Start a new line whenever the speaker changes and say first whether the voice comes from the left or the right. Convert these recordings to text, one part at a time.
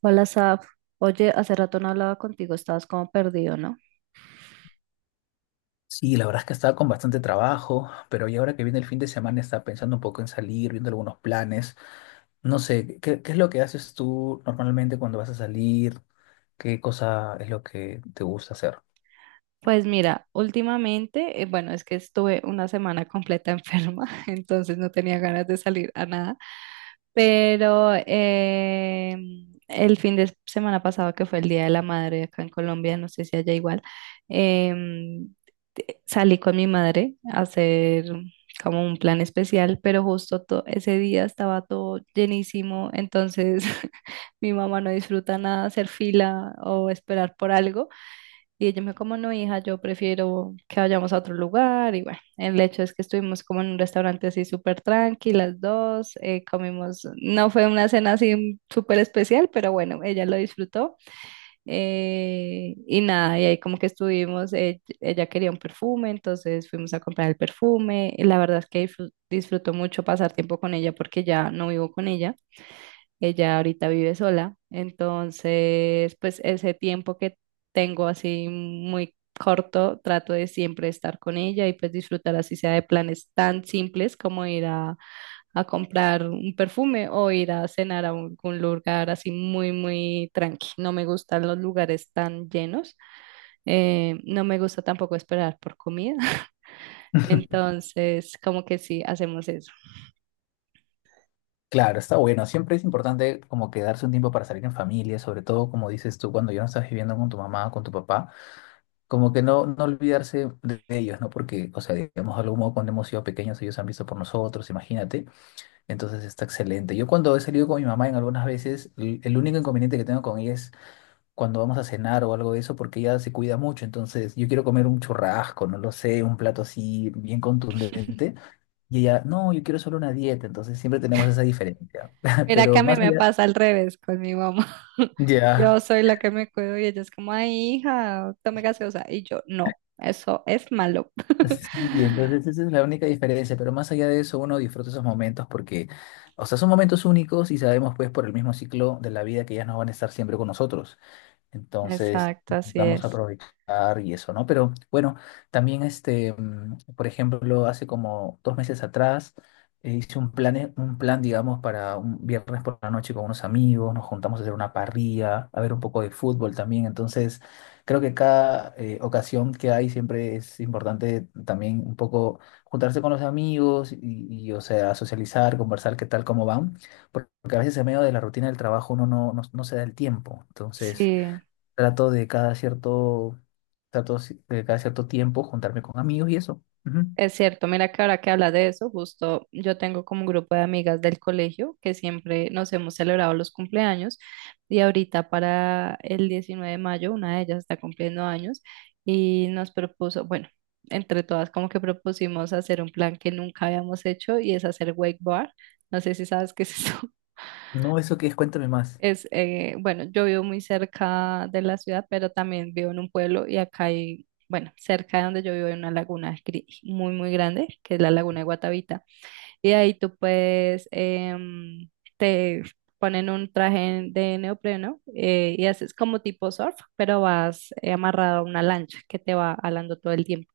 right: Hola, Saf. Oye, hace rato no hablaba contigo, estabas como perdido, ¿no?
left: Sí, la verdad es que estaba con bastante trabajo, pero ya ahora que viene el fin de semana estaba pensando un poco en salir, viendo algunos planes. No sé, ¿qué es lo que haces tú normalmente cuando vas a salir? ¿Qué cosa es lo que te gusta hacer?
right: Pues mira, últimamente, bueno, es que estuve una semana completa enferma, entonces no tenía ganas de salir a nada. Pero eh, el fin de semana pasado, que fue el Día de la Madre acá en Colombia, no sé si allá igual, em, salí con mi madre a hacer como un plan especial, pero justo ese día estaba todo llenísimo, entonces mi mamá no disfruta nada hacer fila o esperar por algo. Y ella me dijo, como no, hija, yo prefiero que vayamos a otro lugar. Y bueno, el hecho es que estuvimos como en un restaurante así súper tranqui, las dos, comimos, no fue una cena así súper especial, pero bueno, ella lo disfrutó. Y nada, y ahí como que estuvimos, ella quería un perfume, entonces fuimos a comprar el perfume. Y la verdad es que disfruto mucho pasar tiempo con ella porque ya no vivo con ella. Ella ahorita vive sola, entonces pues ese tiempo que tengo así muy corto, trato de siempre estar con ella y pues disfrutar así sea de planes tan simples como ir a comprar un perfume o ir a cenar a algún lugar así muy, muy tranqui. No me gustan los lugares tan llenos, no me gusta tampoco esperar por comida. Entonces como que sí, hacemos eso.
left: Claro, está bueno. Siempre es importante como que darse un tiempo para salir en familia, sobre todo como dices tú, cuando ya no estás viviendo con tu mamá o con tu papá, como que no olvidarse de ellos, ¿no? Porque, o sea, digamos, de algún modo cuando hemos sido pequeños ellos han visto por nosotros, imagínate. Entonces está excelente. Yo cuando he salido con mi mamá en algunas veces, el único inconveniente que tengo con ella es cuando vamos a cenar o algo de eso, porque ella se cuida mucho. Entonces yo quiero comer un churrasco, no lo sé, un plato así bien contundente. Y ella, no, yo quiero solo una dieta. Entonces siempre tenemos esa diferencia.
right: Mira que
left: Pero
right: a mí
left: más
right: me
left: allá,
right: pasa al revés con mi mamá. Yo
left: ya.
right: soy la que me cuido y ella es como, ay, hija, tome gaseosa. Y yo, no, eso es malo.
left: Sí, entonces esa es la única diferencia. Pero más allá de eso, uno disfruta esos momentos porque, o sea, son momentos únicos y sabemos pues por el mismo ciclo de la vida que ellas no van a estar siempre con nosotros. Entonces,
right: Exacto, así
left: vamos a
right: es.
left: aprovechar y eso, ¿no? Pero bueno, también este, por ejemplo, hace como dos meses atrás hice un plan, digamos, para un viernes por la noche con unos amigos, nos juntamos a hacer una parrilla, a ver un poco de fútbol también. Entonces, creo que cada ocasión que hay siempre es importante también un poco juntarse con los amigos y, o sea, socializar, conversar qué tal, cómo van, porque a veces en medio de la rutina del trabajo uno no, no se da el tiempo. Entonces...
right: Sí.
left: Trato de cada cierto, de cada cierto tiempo juntarme con amigos y eso. Ujú.
right: Es cierto, mira que ahora que hablas de eso, justo yo tengo como un grupo de amigas del colegio que siempre nos hemos celebrado los cumpleaños y ahorita para el 19 de mayo una de ellas está cumpliendo años y nos propuso, bueno, entre todas como que propusimos hacer un plan que nunca habíamos hecho y es hacer wake bar. No sé si sabes qué es eso.
left: No, eso que es, cuéntame más.
right: Es, bueno, yo vivo muy cerca de la ciudad, pero también vivo en un pueblo y acá hay, bueno, cerca de donde yo vivo hay una laguna muy, muy grande, que es la laguna de Guatavita. Y ahí tú puedes, te ponen un traje de neopreno y haces como tipo surf, pero vas amarrado a una lancha que te va alando todo el tiempo.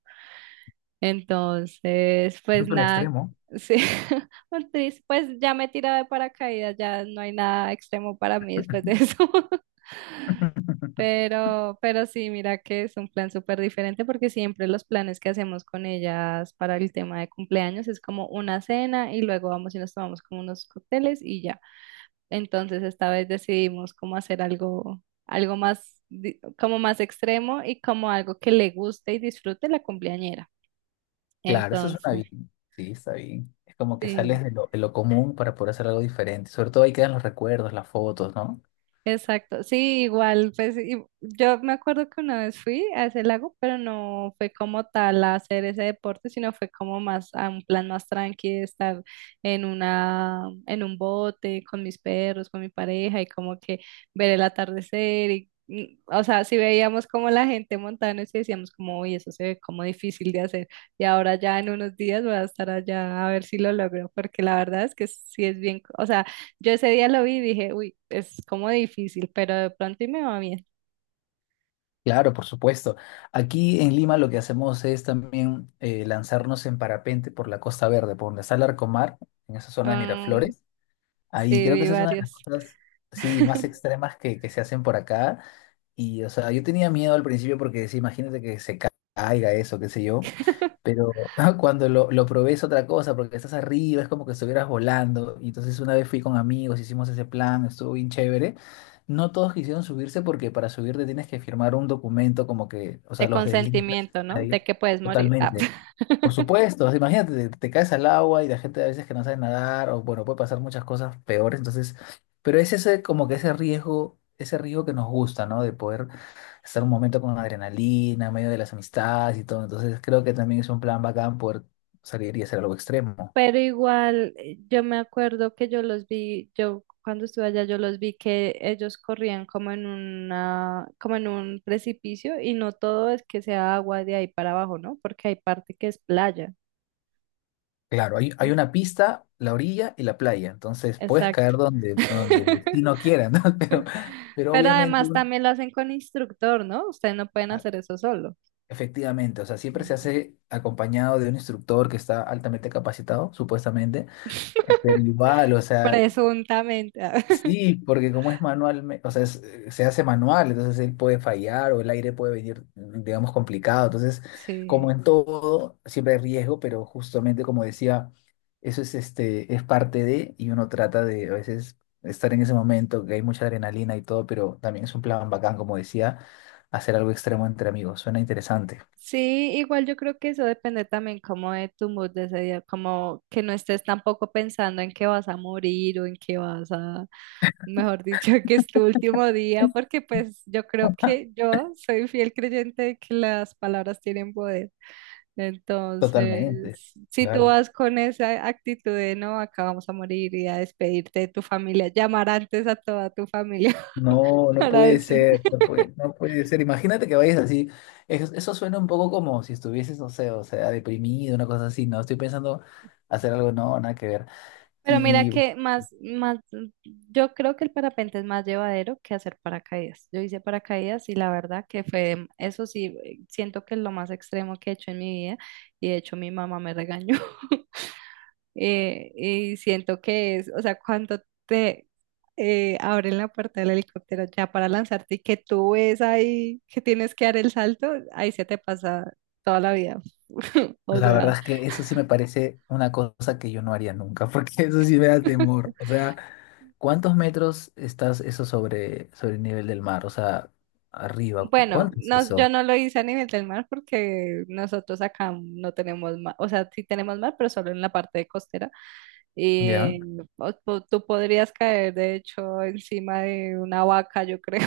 right: Entonces,
left: Eso
right: pues
left: es un
right: nada,
left: extremo.
right: sí, un pues ya me he tirado de paracaídas, ya no hay nada extremo para mí después de eso. Pero sí, mira que es un plan súper diferente porque siempre los planes que hacemos con ellas para el tema de cumpleaños es como una cena y luego vamos y nos tomamos como unos cócteles y ya. Entonces esta vez decidimos como hacer algo, algo más, como más extremo y como algo que le guste y disfrute la cumpleañera.
left: Claro, eso suena
right: Entonces.
left: bien. Sí, está bien. Es como que
right: Sí,
left: sales de lo común para poder hacer algo diferente. Sobre todo ahí quedan los recuerdos, las fotos, ¿no?
right: exacto. Sí, igual, pues yo me acuerdo que una vez fui a ese lago, pero no fue como tal a hacer ese deporte, sino fue como más a un plan más tranqui de estar en en un bote con mis perros, con mi pareja y como que ver el atardecer o sea, si veíamos como la gente montada en eso y sí decíamos como, uy, eso se ve como difícil de hacer. Y ahora ya en unos días voy a estar allá a ver si lo logro, porque la verdad es que sí es bien, o sea, yo ese día lo vi y dije, uy, es como difícil, pero de pronto y me va bien.
left: Claro, por supuesto. Aquí en Lima lo que hacemos es también lanzarnos en parapente por la Costa Verde, por donde está Larcomar, en esa zona de
right: Am,
left: Miraflores.
right: sí,
left: Ahí creo que
right: vi
left: esa es una de las
right: varios.
left: cosas, sí, más extremas que se hacen por acá. Y, o sea, yo tenía miedo al principio porque, sí, imagínate que caiga eso, qué sé yo. Pero cuando lo probé es otra cosa, porque estás arriba, es como que estuvieras volando. Y entonces una vez fui con amigos, hicimos ese plan, estuvo bien chévere. No todos quisieron subirse porque para subirte tienes que firmar un documento como que, o
right: De
left: sea, los deslindas
right: consentimiento, ¿no?
left: ahí
right: De que puedes morir. Ah.
left: totalmente. Por supuesto, imagínate, te caes al agua y la gente a veces que no sabe nadar, o bueno, puede pasar muchas cosas peores, entonces, pero es ese como que ese riesgo que nos gusta, ¿no? De poder estar un momento con adrenalina, en medio de las amistades y todo, entonces creo que también es un plan bacán poder salir y hacer algo extremo.
right: Pero igual, yo me acuerdo que yo los vi, yo cuando estuve allá, yo los vi que ellos corrían como en una, como en un precipicio y no todo es que sea agua de ahí para abajo, ¿no? Porque hay parte que es playa,
left: Claro, hay,
right: ¿no?
left: hay una pista, la orilla y la playa, entonces puedes caer
right: Exacto.
left: donde, donde el destino quiera, ¿no? Pero
right: Pero
left: obviamente...
right: además
left: un-
right: también lo hacen con instructor, ¿no? Ustedes no pueden hacer eso solo.
left: Efectivamente, o sea, siempre se
right: Mm.
left: hace acompañado de un instructor que está altamente capacitado, supuestamente, pero igual, o sea,
right: Presuntamente. Ah.
left: sí, porque como es manual, o sea, se hace manual, entonces él puede fallar o el aire puede venir, digamos, complicado, entonces, como
right: Sí.
left: en todo, siempre hay riesgo, pero justamente como decía, eso es, este, es parte de, y uno trata de a veces estar en ese momento, que hay mucha adrenalina y todo, pero también es un plan bacán, como decía, hacer algo extremo entre amigos, suena interesante.
right: Sí, igual yo creo que eso depende también como de tu mood de ese día, como que no estés tampoco pensando en que vas a morir o en que vas a, mejor dicho, que es tu último día, porque pues yo creo que yo soy fiel creyente de que las palabras tienen poder.
left: Totalmente,
right: Entonces, si tú
left: claro.
right: vas con esa actitud de no, acá vamos a morir y a despedirte de tu familia, llamar antes a toda tu familia
left: No, no
right: para
left: puede
right: decirle.
left: ser, no puede, no puede ser. Imagínate que vayas así. Eso suena un poco como si estuvieses, no sé, o sea, deprimido, una cosa así. No, estoy pensando hacer algo, no, nada que ver.
right: Pero mira
left: Y
right: que más, más, Yo creo que el parapente es más llevadero que hacer paracaídas. Yo hice paracaídas y la verdad que fue, eso sí, siento que es lo más extremo que he hecho en mi vida y de hecho mi mamá me regañó. Y siento que es, o sea, cuando te abren la puerta del helicóptero ya para lanzarte y que tú ves ahí que tienes que dar el salto, ahí se te pasa toda la vida. O
left: la
right: sea,
left: verdad es que eso sí me parece una cosa que yo no haría nunca, porque eso sí me da temor. O sea, ¿cuántos metros estás eso sobre, sobre el nivel del mar? O sea, arriba,
right: bueno,
left: ¿cuánto es
right: no, yo
left: eso?
right: no lo hice a nivel del mar porque nosotros acá no tenemos mar, o sea, sí tenemos mar, pero solo en la parte de costera.
left: ¿Ya?
right: Y o tú podrías caer, de hecho, encima de una vaca, yo creo.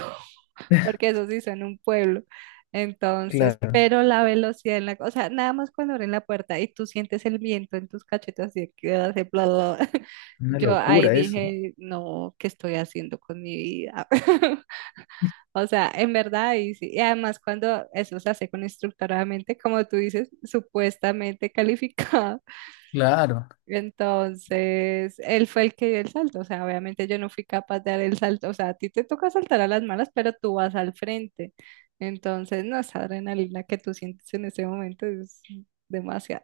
right: Porque eso sí son un pueblo. Entonces,
left: Claro,
right: pero la velocidad en la, o sea, nada más cuando abren la puerta y tú sientes el viento en tus cachetes así que hace bla, bla, bla.
left: una
right: Yo ahí
left: locura eso.
right: dije, no, ¿qué estoy haciendo con mi vida? O sea, en verdad, y, sí. Y además cuando eso se hace con instructoramente, como tú dices, supuestamente calificado.
left: Claro.
right: Entonces, él fue el que dio el salto, o sea, obviamente yo no fui capaz de dar el salto, o sea, a ti te toca saltar a las malas, pero tú vas al frente. Entonces, no, esa adrenalina que tú sientes en ese momento es demasiado.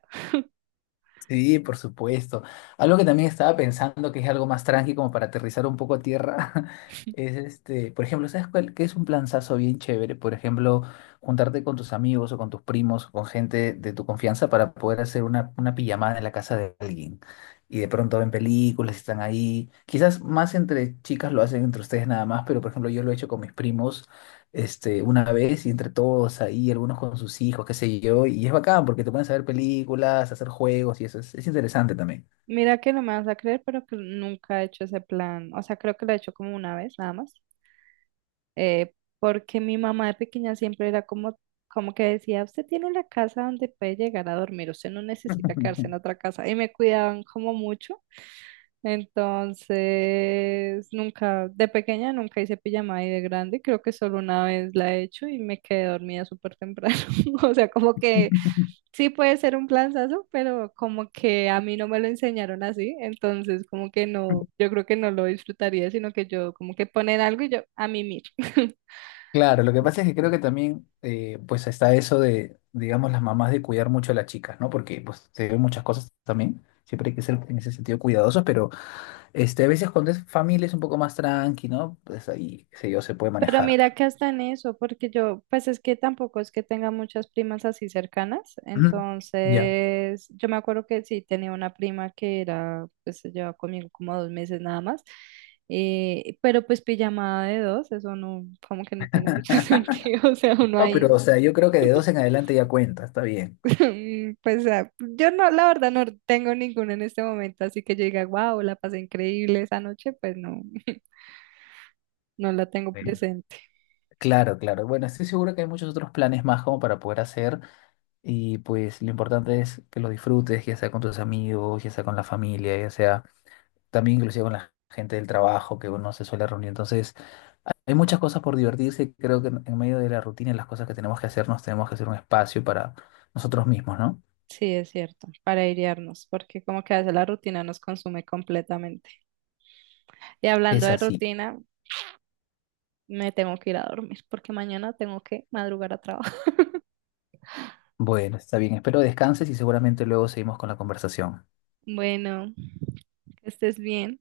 left: Sí, por supuesto. Algo que también estaba pensando que es algo más tranqui como para aterrizar un poco a tierra es este, por ejemplo, ¿sabes cuál, qué es un planzazo bien chévere? Por ejemplo, juntarte con tus amigos o con tus primos o con gente de tu confianza para poder hacer una pijamada en la casa de alguien. Y de pronto ven películas, están ahí. Quizás más entre chicas lo hacen entre ustedes nada más, pero por ejemplo yo lo he hecho con mis primos este, una vez y entre todos ahí, algunos con sus hijos, qué sé yo, y es bacán porque te pones a ver películas, a hacer juegos y eso es interesante también.
right: Mira que no me vas a creer, pero que nunca he hecho ese plan, o sea, creo que lo he hecho como una vez, nada más, eh, porque mi mamá de pequeña siempre era como, como que decía, usted tiene la casa donde puede llegar a dormir, usted no necesita quedarse en otra casa, y me cuidaban como mucho. Entonces, nunca, de pequeña nunca hice pijamada y de grande creo que solo una vez la he hecho y me quedé dormida súper temprano. O sea, como que sí puede ser un planazo, pero como que a mí no me lo enseñaron así, entonces como que no, yo creo que no lo disfrutaría, sino que yo como que poner algo y yo a mimir.
left: Claro, lo que pasa es que creo que también pues está eso de, digamos, las mamás de cuidar mucho a las chicas, ¿no? Porque pues se ven muchas cosas también, siempre hay que ser en ese sentido cuidadosos, pero este, a veces cuando es familia es un poco más tranqui, ¿no? Pues ahí, qué sé yo, se puede
right: Pero
left: manejar.
right: mira que hasta en eso, porque yo, pues es que tampoco es que tenga muchas primas así cercanas,
left: Ujú, ya.
right: entonces yo me acuerdo que sí tenía una prima que era, pues se llevaba conmigo como 2 meses nada más, pero pues pijamada de dos, eso no, como que no tiene mucho sentido, o sea, uno
left: No,
right: ahí,
left: pero o sea, yo creo que de dos en adelante ya cuenta, está bien.
right: pues ah, yo no, la verdad no tengo ninguno en este momento, así que yo diga, wow, la pasé increíble esa noche, pues no, no la tengo presente.
left: Claro, claro. Bueno, estoy seguro que hay muchos otros planes más como para poder hacer y pues lo importante es que lo disfrutes, ya sea con tus amigos, ya sea con la familia, ya sea también inclusive con la gente del trabajo que uno se suele reunir. Entonces, hay muchas cosas por divertirse. Creo que en medio de la rutina y las cosas que tenemos que hacer, nos tenemos que hacer un espacio para nosotros mismos, ¿no?
right: Sí, es cierto, para airearnos, porque como que a veces la rutina nos consume completamente. Y hablando
left: Es
right: de
left: así.
right: rutina, me tengo que ir a dormir, porque mañana tengo que madrugar a trabajar.
left: Bueno, está bien. Espero descanses y seguramente luego seguimos con la conversación.
right: Bueno, que estés bien.